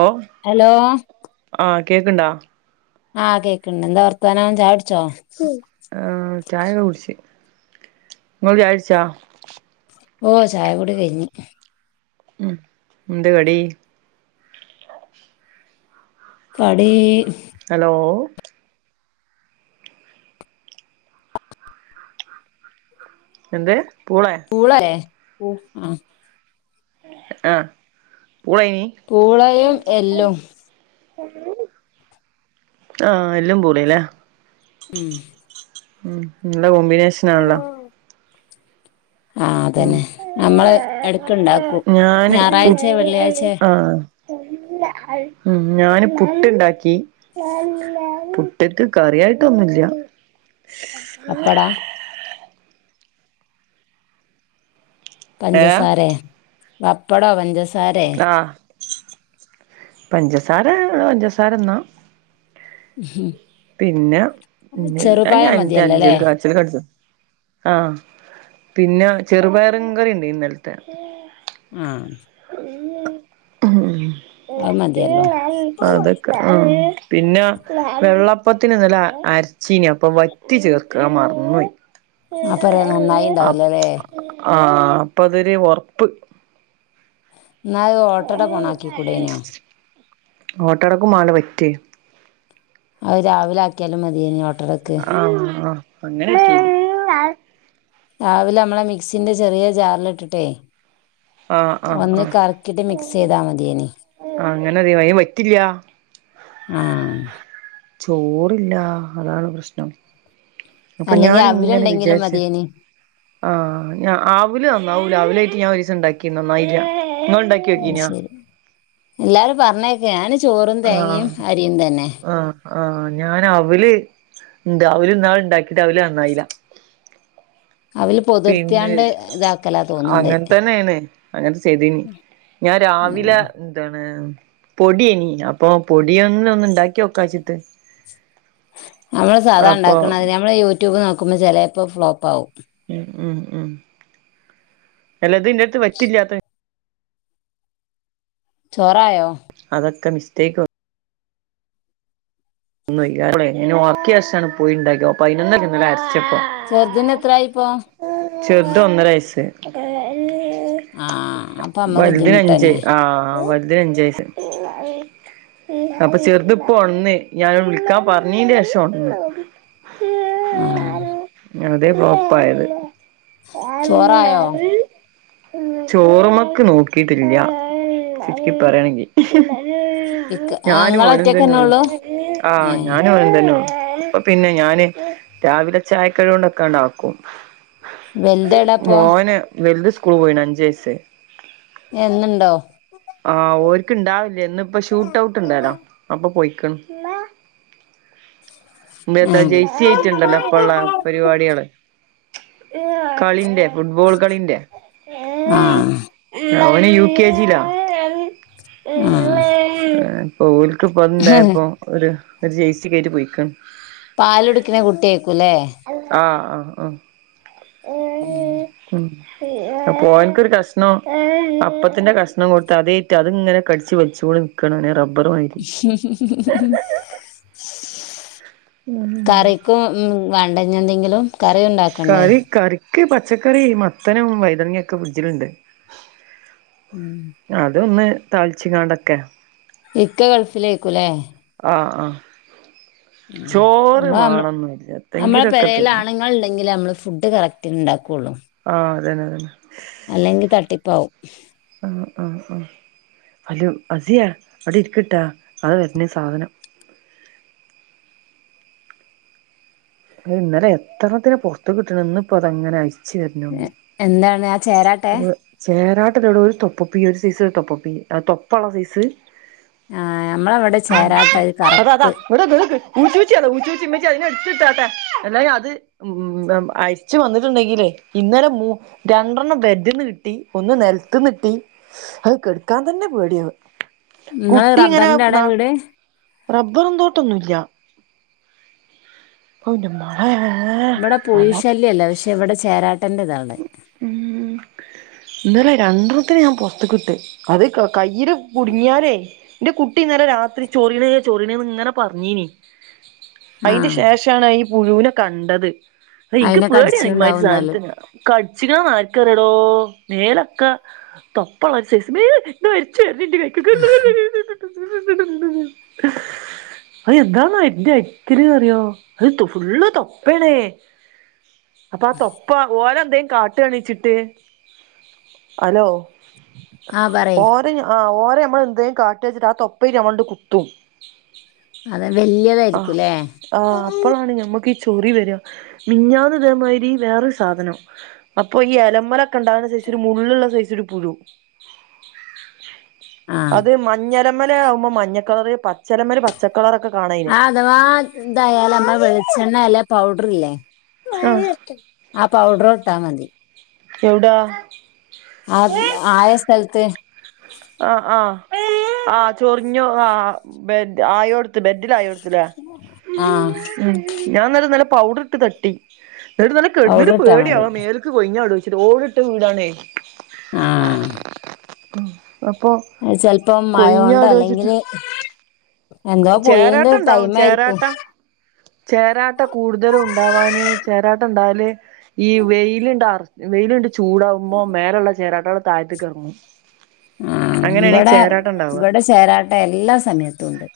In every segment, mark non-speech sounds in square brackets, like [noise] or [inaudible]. ഓഹ് hello ആ കേക്ക്ണ്ടാ ആ കേക്കണ്ട് എന്താ വർത്താനം ചായൊടിച്ചോ ആ ചായേക്ക കുടിച്ച് ഇങ്ങള് ചായ കുടിച്ചാ ഓ ചായകുടി കഴിഞ്ഞ് ന്ത് കടി കടീ ഹലോ എന്ത് പൂളെ പൂളാലെ മ് ആഹ് ആ പൂളായീനി പൂളയും എല്ലും ആ എല്ലും പൂളീം ല്ലേ മ് ഉം നല്ല കോമ്പിനേഷനാണല്ലോ ആ ഉം അതന്നെ നമ്മള് എടക്ക്‌ ഇണ്ടാക്കും ഞായറാഴ്ച്ചെ വെള്ളിയാഴ്ച്ചെ- മ് ഞാന് പുട്ട്ണ്ടാക്കി പുട്ട്ക്ക് കറിയായിട്ടൊന്നുല്ല്യ പാപ്പാടവാ പഞ്ചസാരയോ പപ്പടോ പഞ്ചസ്‌ ആ പഞ്ചസാര പഞ്ചസാര തിന്നാ മ്മ്ഹ് [unintelligible] പിന്നെ മതിയല്ലോല്ലേ ന്നെന്താ [unintelligible] ആ പിന്നെ ചെറുപയറും കറിയിണ്ട് ഇന്നലത്തെ ആഹ് മ് അത് മതിയല്ലോ അതൊ [unintelligible] ആ പിന്നെ വെള്ളപ്പത്തിന് ഇന്നലെ അരച്ചീനി അപ്പൊ വ ത്തി ചേർക്കാൻ മറന്ന്പോയി അപ്പ എങ്ങനാ നന്നായിണ്ടാവലല്ലേ ആഹ അപ്പൊ അതൊരു വെറുപ്പ് എന്നാൽ അത് ഓട്ടട പണ ആക്കിക്കൂടനോ ഓട്ടടക്കും വാണം വറ്റ് അത് രാവില ആക്കിയാലും മതിയിനി ഓട്ട - ആഹ് ആഹ് അങ്ങനെ [unintelligible] റ്റും രാവിലെ നമ്മളെ മിക്സിന്റെ ചെറിയ ജാറിലിട്ടിട്ടേ- ആഹ് ആഹ് ഒന്ന് കറക്കിട്ട് മിക്സ് ചെയ്താ മതിയേനി അങ്ങനെതി അയ് [unintelligible] ൻ വറ്റില്ല [unintelligible] ആഹ് ചോറില്ല അതാണ് പ്രശ്നം അപ്പൊ അല്ലെങ്കി ഞാനിങ്ങനെ അവിലുണ്ടെങ്കിലും വിചാരിച്ച്- മതിയേനി ആഹ് ഞാ ആവോലി നന്നാവൂല അവോലിയിട്ട് ഞാൻ ഒരു ദിവസം ഉണ്ടാക്കിന്നു നന്നായില്ല നിങ്ങള് - അയ്ശരി എല്ലാരും പറഞ്ഞേക്ക ഞാന് ചോറും തേങ്ങിയും അരിയും തന്നെ ആ ഞാൻ അവല് ഇണ്ട് അവല് ഇന്നാളി ഇണ്ടാക്കിട്ട് അവല് നന്നായില്ല അവല് പിന്നെ പൊതിർത്തിയാണ്ട് ഇതാക്കലാ തോന്നുന്നുണ്ട് അങ്ങനെ തന്നെയാണ് അങ്ങന ചെയ്തനി ഞാൻ രാവിലെ- എന്താണ് പൊടിയനി അപ്പൊ പൊടി ഒന്ന് ഒന്ന് ഇണ്ടാക്കി നോക്കാച്ചിട്ട്- നമ്മള് സാധാ അപ്പൊ ഉണ്ടാക്കണതിരി നമ്മള് യൂട്യൂബ് നോക്കുമ്പോ ചെലെപ്പോ ഫ്ലോപ്പ് ആകും ഉം ഉം ഉം അല്ലത് ഇ [unintelligible] ങ്ങക്ക് വറ്റില്ലാത് ചോറായോ അതൊക്കെ മിസ്റ്റേക്ക് ഒ- ഒന്ന് വയ്യാതായി പോയി ഉണ്ടാക്ക അപ്പൊ പതിനൊ [unintelligible] ന്ന്ണി അരച്ചകും ചെറുതിന് എത്രയായി ഇപ്പൊ ചെറുതിന് ഒന്നര വയസ് ആഹ് അപ്പൊ അമ്മ വലുതിന് അഞ്ച് ബുദ്ധിമുട്ടന്നെ ആഹ് വലുതിന് അഞ്ച് വയസ് അപ്പൊ ചെറുത് ഇപ്പോ ഒന്ന് ഞാൻ വിളിക്കാൻ പറഞ്ഞീന്റെ ശേഷം ഒന്ന് ആഹ് അതെ ഫ്ലോപ്പായത് ചോറായോ ചോറു [unintelligible] മക്ക് നോക്കിട്ടില്ല ചുരിക്കി പറയാണെങ്കിൽ ഇക്ക ഞാനും ഇങ്ങള് ഓനും ഒറ്റക്കന്നെ തന്നെയുള്ളു ഉള്ളൂ ആ ഏഹ് ഞാനും ഓനും തന്നെയുള്ളു പിന്നെ ഞാന് രാവിലെ ചായക്കടികളൊക്കെ ഒണ്ടാക്കും വലുതെവിടാപ്പൊ മോന് വലുത് സ്കൂള് പോയിണ് അഞ്ച് വയസ് എന്നുണ്ടോ ആഹ് ഓൽക്ക് ഉണ്ടാവലില്ല ഇന്ന് ഇപ്പോ ഷൂട്ട് ഔട്ട് ഉണ്ടാലോ അപ്പൊ പോയ്ക്ക്ണ് ഇമ്മ ആഹ് ന്ന്ത്തജെയ്സിയിട്ടുണ്ടല്ലോ ഇപ്പ ഉള്ള പരിപാടികള് കളിന്റെ ഫുട്ബോൾ കളിന്റെ ആഹ് അവന് യു കെ ജിലാ ആഹ് ഓലക്ക് പോന്നത്ണ്ടായപ്പോ ഒരു ജേയ്സികേറ്റ് പോയിക്കണ് പാലുടുക്ക്ണ കുട്ടിയേക്കൂല്ലേ ആഹ് ആഹ് ഉം ഉം മോൻക്കൊരു കഷ്ണം അപ്പത്തിന്റെ കഷ്ണം കൊടുത്ത് അതേറ്റ് അതേയ്റ്റ് ഇങ്ങനെ കടിച്ചു വെച്ചോണ്ട് ക റബർ വയ് [inaudible] കറിക്കും വാണ്ടെ എന്തെങ്കിലും കറി ഉണ്ടാക്കണ്ടേ ഒക്കെ പച്ചക്കറി മത്തനും വൈതൻങ്ങി ഒക്കെ ഫ്രിഡ്ജിലുണ്ട് ഉം അതൊന്ന് താളിച്ച്ങ്ങാണ്ടക്കെ ഇക്ക ഗൾഫിലേക്കുംല്ലേ ആഹ് ആഹ് ഉം ചോറ് നമ്മ വാണന്നില്ല ന്തങ്കിലൊക്കെ തിന്ന അല്ലങ്കിൽ ഉണ്ടെങ്കിൽ നമ്മള് ഫുഡ് കറക്റ്റ് ഉണ്ടാക്കുകയുള്ളൂ ആഹ് അതന്നെ അതന്നെ അല്ലെങ്കി തട്ടിപ്പാവും ആഹ് ആഹ് ആഹ് അല് അസിയാ അവിടെ ഇരിക്ക്ട്ടാ അത് വരുന്ന് സാധനം ഇന്നലെ എത്രത്തിനെ പുറത്ത് ഇട്ട്ക്ക്ണ് ഇപ്പ തങ്ങനെ അരി എന്താണ് ആഹ് ചേരാട്ടെ ചേരാട്ടല്ലടോ ഇവിടെ ഒരു തൊപ്പൊപ്പി ഒരു സൈസ് തൊപ്പൊപ്പി തൊപ്പള്ള സൈസ് ആഹ് നമ്മളവിടെ ചേരാട്ട കറ്പ്പ് ഇവിടെഇക്ക് ഊച്ചുച്ചിയാണ് ഉച്ചൂച്ചി ഇമ്മച്ചി അയിനെ എടുത്തിട്ടാട്ട് എല്ലാരും അത് ഉം അരിച്ചു വന്നിട്ടുണ്ടെങ്കില് ഇന്നലെ മൂ- രണ്ടെണ്ണം ബെഡിന്ന് കിട്ടി ഒന്ന് നിലത്ത്ന്ന് കിട്ടി അത് കെടുക്കാൻ തന്നെ പേടിയാവ നിങ്ങള് കുട്ടി ഇങ്ങനെ റബ്ബറിന്റെ ആടെ ന്നാ വീട് റബ്ബർ തോട്ടൊന്നുല്ല ഹോ ന്റെ മാളെ ബല്ലാത്ത പക്ഷേ ഇവിടെ ചേരാട്ടൻ്റെതാണ് ഉം ഇന്നലെ രണ്ടെണ്ണത്തിന് ഞാൻ പുറത്ത്ക്ക് ഇട്ട് അത് കയ്യിൽ കുടുങ്ങിയാലേ എന്റെ കുട്ടി ഇന്നലെ രാത്രി ചൊറീണ് ചൊറീണ് ഇങ്ങനെ പറഞ്ഞീന് [inaudible] അതിന്റെ ശേഷമാണ് ഈ പുഴുവിനെ കണ്ടത് ആ ഇനിക്ക് അയിനെ പേടിയാണ് ഇമ്മാതിരി കടിച്ചിട്ടുണ്ടാവും എന്നാല് സാധനത്തിനെ കടിച്ചിക മാറിക്കറടോ മേലൊക്കെ തൊപ്പ മാരി സൈസ് മ്മെ അരിച്ച് പോയ്‌ ന്റെ കൈ [inaudible] അത് എന്താണോ എ ഇത്തിരി അറിയോ അത് ഫുള്ള് തൊപ്പേണേ അപ്പൊ ആഹ് തൊപ്പ ഓരോ എന്തേ- കാട്ട് ആണിച്ചിട്ട് ഹലോ ആഹ് പറയ് ആഹ് ഓരെ നമ്മള് എന്തലും കാട്ട് വെച്ചിട്ട് ആഹ് തൊപ്പ നമ്മളണ്ട് കുത്തും അതെ വല്ല്യതായിരിക്കുംല്ലേ ആ അപ്പോഴാണ് ഞമ്മക്കീ ചൊറി വര മിഞ്ഞാന്ന് തേമാതിരി വേറൊരു സാധനം അപ്പൊ ഈ എലമല ണ്ടാകുന്ന സൈസ് മുള്ള് ഉള്ള സൈസ് ഒരു പുഴു ആ അത് മറ്റെ മഞ്ഞലെമ്മല് ആമ്പോ മഞ്ഞക്കളർ പച്ചലമ്മല് പച്ചക്കളറൊക്കെ കാണ ആ അഥവാ ഇതായാല് നമ്മ വെളിച്ചെണ്ണ അല്ലേ പൗഡർ ഇല്ലേ ആഹ് ആ പൗഡർ ഇട്ടാ മതി എവിടാ അത് ആയ സ്ഥലത്ത് ആഹ് ആഹ് ആഹ് ചൊറിഞ്ഞു ആ ഹ്ബ ആയോടുത്ത് ബെഡിൽ ആയ്ടുത്തു. ആഹ് ഉം ഞാൻ ഇന്നലെ നല്ല പൗഡർ ഇട്ട് തട്ടി ന്നിട്ട് കിടന്നിട്ട് പൗഡർ ഇട്ടാ മതി പേടിയാവാ മേൽ കൊയിഞാടോ വച്ചിട്ട് ഓടിട്ട വീടാണേ ആ അപ്പൊ അത് ചെലപ്പോം മഴ കൊണ്ട് കൊഴിഞ്ഞാടോ വെച്ചിട്ട് അല്ലെങ്കില് എന്താ ചേരാട്ട പുഴുന്റെ ഉണ്ടാവും ടൈം ആയിരിക്കും ചേരാട്ട ചേരാട്ട കൂടുതലും ഉണ്ടവാന് ചേരാട്ട ഉണ്ടാല് ഈ വെയ്ല്ണ്ടാർ വെയില്ണ്ട് ചൂടാഉമ്പോ മേലള്ള ചേരാട്ടാള് താഴത്ത്കർങ്ങും ആഹ് ബടെ ബട ചേരാട്ട എല്ലാ സമയത്തും ഉണ്ട്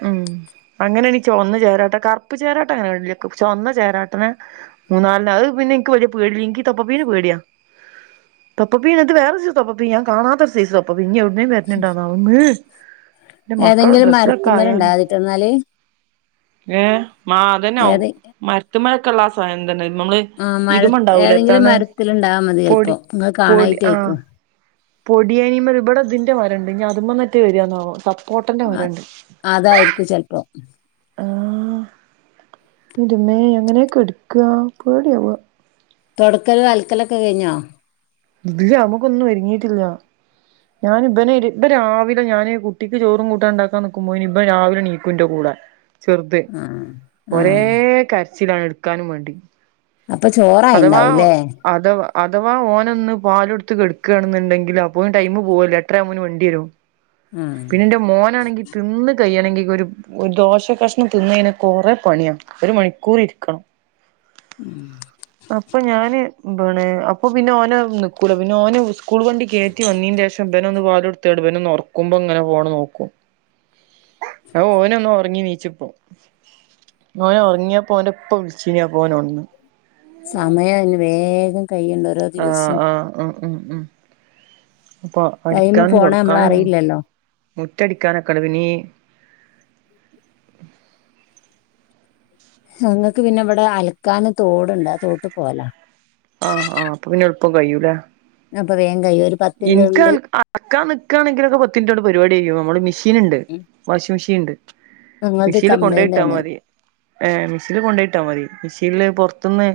ആ അങ്ങനെണി ചൊവന്ന ചേരാട്ട കറപ്പ് ചേരാട്ട അങ്ങനെ കണ്ടില്ലെകും ചൊവന്ന ചേരാട്ടനെ മൂന്നാൽണം അഹ് പിന്നെ ഇൻക്ക് വെല്ല്യ പേടില്ല ഇൻകീ തൊപ്പ പിയ്യ്നെ പേടിആ തൊപ്പ പിയ്യ് അത് വേറ സൈസ് തൊപ്പ പിയ്യ് ഞാൻ കാണാത്തൊര്സെയ്സ് തൊ പ്പ പിന്നിം ഒട്ന്നേം വെര്ന്ന്ണ്ടോണാവം [unintelligible] ൻ്റ മ മക്കെള ഏതെങ്കിലും മരത്തുമ്മല് ഡ്രസ്സിലൊക്കായാലും ഉണ്ടാകാതിട്ടോ എന്നാല് ഏ മാതന്നാ ഉം ഏത് മാര് മരത്ത്മൊക്കെള്ളാ സാനം തന്നെണ് ന്നമ്മ്ള ആഹ് മര ഏതെങ്കിലും മരത്തില്ണ്ടാവാ മതി പൊടി ചെൽപ്പോ ങ്ങള് കാണായ്ട്ടെയ്ക്കും പൊടിയയ്നിമ്മല് ഇബടെ തിന്റെ മരണ്ട് ഞി അത് മന്ന്റ്റെ വെര്ന്നാവോ സപ്പോട്ടന്റെ മരണ്ട് അതായിര്ക്കും ചെൽപ്പം ആ ഹ് ഇൻ്റമോ എങ്ങനെ കെട്ക്ക പേടിയാവ്ണ് തൊട്ക്കലും അൽക്കലൊക്കെ കഴ്ഞ്ഞോ? ഇല്ല അമുക്കൊന്നും ഒരുങ്ങീട്ടില്ല ഞാന് ഇബെനെര് ഇബെൻ രാവിലെ ഞാന് കുട്ടിക്ക് ചോറും കൂട്ടാ ണ്ടാക്കാ ന്ന്ക്കുമ്പോയ്ന് ഇബൻ രാവിലെ ണീക്കും ന്റെ കൂടെ ചെറുത് ആഹ് ഒരേ ആഹ് കരച്ചിലാണ് ഇട്ക്കാനും മാണ്ടി അപ ചോറായിണ്ടാഊലേ അഥവ് അഥവാ ഓനൊന്ന് പാലൊ ട്ത്ത് കെട്ക്ക്ആണെന്ന്ണ്ടെങ്കില് അപ്പോഴും ടൈമ് പോഉഎല്ലോ എട്ടരാഉബോന് വണ്ടി വരും ആഹ് പിന്ന ന്റെ മോനാണെങ്കിൽ തിന്ന് കയ്യണെങ്കി ഒരു ഒര് ദോഷ കഷ്ണം തിന്ന് അയ്നാ കൊറെ പണിയ ഒരു മണിക്കൂർ ഇരിക്കണം മ [inaudible] അപ്പ ഞാന് ന്താണ് അപ്പൊ പിന്നെ ഓന് ന്ന്ക്കൂല പിന്നെ ഓനുസ്കൂൾ വണ്ടി കേ ട്ടി വന്നീൻ്റഏഷംബനെ ഒന്ന് പാലൊട്ത്താണ്ട് വെനൊന്നൊർ ക്കുമ്പം ങ്ങനെ ഫൊണ് ന്നോക്കും [inaudible] അഹ് ഓനൊന്ന് ഒർങ്ങി ന്നീച്ചിപ്പോ ഓനറങ്ങിയപം ഓൻ്റ പ്പ വിളിച്ചീനി അപോനൊ ണർന്ന് സമയം അതിന് വേഗം കയ്യ്ണ്ട് ഓരോ ആ ദിവസവും ഹ് ആഹ്ഹാ മ് മ് മ് പ്പൊ ടൈമ് പടിക്കാനും പോണ തൊട്ക്കാനും നമ്മളറിയില്ലല്ലോ മുറ്റടിക്കാനൊക്കെണ്ട് പിന്ന ഈ ഞങ്ങക്ക് പിന്നെ ഇവടെ അൽക്കാന് തോട്ണ്ട് ആ തോട്ട് പോകലാ ആ ഹ്ആ ഹ്അപ്പ പിന്നെ എളുപ്പം കയ്യൂലേ അപ്പ വേം കയ്യോരും ഇൻക് അലക്കാൻ നിക്കാണെങ്കിലൊക്കെ പത്ത് മിനിറ്റോണ്ട് പരിപാടികയ്യും അമ്മള് മിഷ് ഷീന്ണ്ട് വാഷിംഗ് മിഷീൻണ്ട് ഞങ്ങൾത് മിഷീൻല് കൊണ്ടേ കംപ്ലൈന്റ് ട്ടാ ആണ് മതി ഏമിഷിൻല് കൊണ്ടേയ്ട്ടാ മതി മിഷീൻല് പൊർത്ത്ന്ന്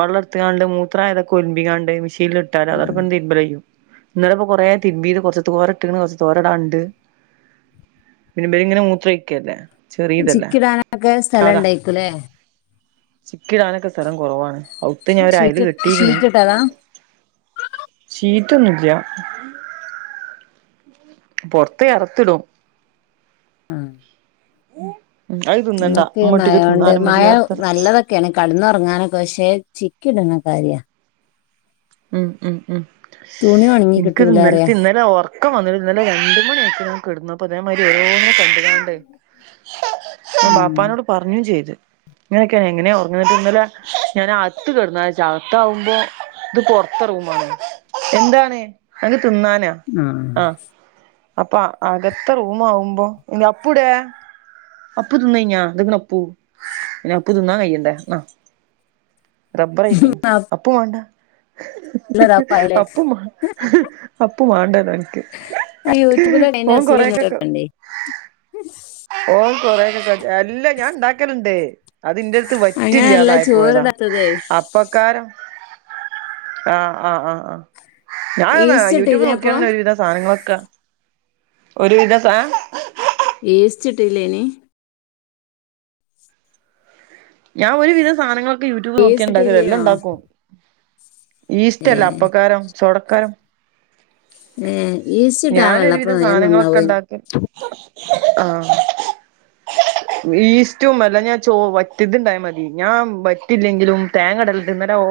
വള്ളട്ത്ത്കാണ്ട് മൂത്രായതൊക്കെ ഒൽമ്പിക്കാണ്ട് മിഷീൻലിട്ടാല് ഉം. അതവിടെക്കെടന്നു തിരുമ്പല് ചെയ്യും ഇന്നലപ്പം കൊറേ തിര്മ്പീത് കൊർച്ച് തോരട്ട്‌ക്കിണ് കൊർച്ച് തോരെടാണ്ട് തിര്മ്പേലിങ്ങനെ മൂത്രൊയ്ക്കല്ലേ ചിക്കിടാനൊക്കെ സ്ഥലണ്ടെയ്ക്കുലേ? ചിക്കി ഇടാനൊക്കെ സ്ഥലം കൊറവാണ് ഔത്ത് ഞാൻ ഒരയ്ല് ഷീറ്റ് കെട്ടീക്ക്ണ് ഷീറ്റ് ഇട്ടതാ ഷീറ്റൊന്നു ഇല്ല്യ പൊർത്ത് എറത്തിടും ഉം അത് തിന്നണ്ട അമക്ക് ഉമ്മട്ടിക്ക് മഴയൊണ്ട് തിന്നാനും ഉമ്മച്ചി മഴ വേറെത്തരാ നല്ലതൊ ക്കെണ് കെടന്നൊർങ്ങാനൊക്കെ പക്ഷേ ചിക്കിടണ കാര്യാ ഇം ഇം ഇം തുണി ഉണങ്ങി ഇൻക്കത് കിട്ടൂല അറിയാ ഇന്നൽത്തിം ഇന്നലെ ഒർ ക്കം വന്നിട്ട് ഇന്നലെ രണ്ട് മണി ആയിട്ട് ഞാൻ കെടന്നത്. അതേമായ്രി ഓരോന്നും കണ്ടുങ്ങാണ്ടെ ഞാൻ ഉം. ബാപ്പാനോട് പർഞ്ഞും ചെയ്ത് ഇങ്ങനെക്കെണ് എങ്ങനെ ഒർങ്ങണത് ഇന്നലെ ഞാന് അത്ത് കെട്ന്നാച്ചി അകത്താവുമ്പോ ഇത് പൊറത്ത റൂമാണ് ആ. അപ്പ അകത്ത റൂമാകുമ്പം അപ്പു തിന്നഞ്ഞാ എക്ക അപ്പു പിന്ന അപ്പു തിന്നാൻ കയ്യണ്ട ആാ റബ്ബർയിക്കുന്നു ആ അപ്പൊ വേണ്ട [inaudible] അപ്പും മാണ്ടല്ലോ എനിക്ക് [unintelligible] ഓൻ കൊറെയൊക്കെ [unintelligible] ഓൻ കൊറേക്കെ [unintelligible] അല്ല ഞാൻ ഇണ്ടാക്കലിണ്ടെ അത് ഇന്റെടുത്ത് അങ്ങനെയല്ല വറ്റില്ലാതായിപ്പോയതാ ചോറിടാത്തതേ അപ്പക്കാരം ആഹ് അഹ് ആഹ് അഹ് ഞാനാ ഈസ്റ്റ് യൂട്യൂബ് ഇട്ടില്ലപ്പോ നോക്കിയാണ് ഒരുവിധം സാധനങ്ങളെക്ക ഒരുവിധം സാ ഈസ്റ്റിട്ടൂല്ലെയ്നി ഞാൻ ഒരുവിധം സാനങ്ങളൊക്കെ യൂട്യൂബ് നോക്കിയാ ഈസ്റ്റ് എണ്ടാക്കല് എല്ലാ ഇട്ടില്ലേനോ ഇണ്ടാക്കും ഏ ഈസ്റ്റല്ല അപ്പക്കാരം സോഡക്കാരം ഏ ഈസ്റ്റ് ഇട്ടാ വെള്ളപ്പം ഞാനൊരുവിധം വേഗം സാനങ്ങളൊക്കെ നന്നാവുന്നു എണ്ടാക്കല് ആഹ് ഈസ്റ്റും അല്ലെ ഞാൻ ചോ വ റ്റിതിണ്ടായാ മതി ഞാൻ വറ്റില്ലെങ്കിലും തേങ്ങടലെണ്ട് എന്നരം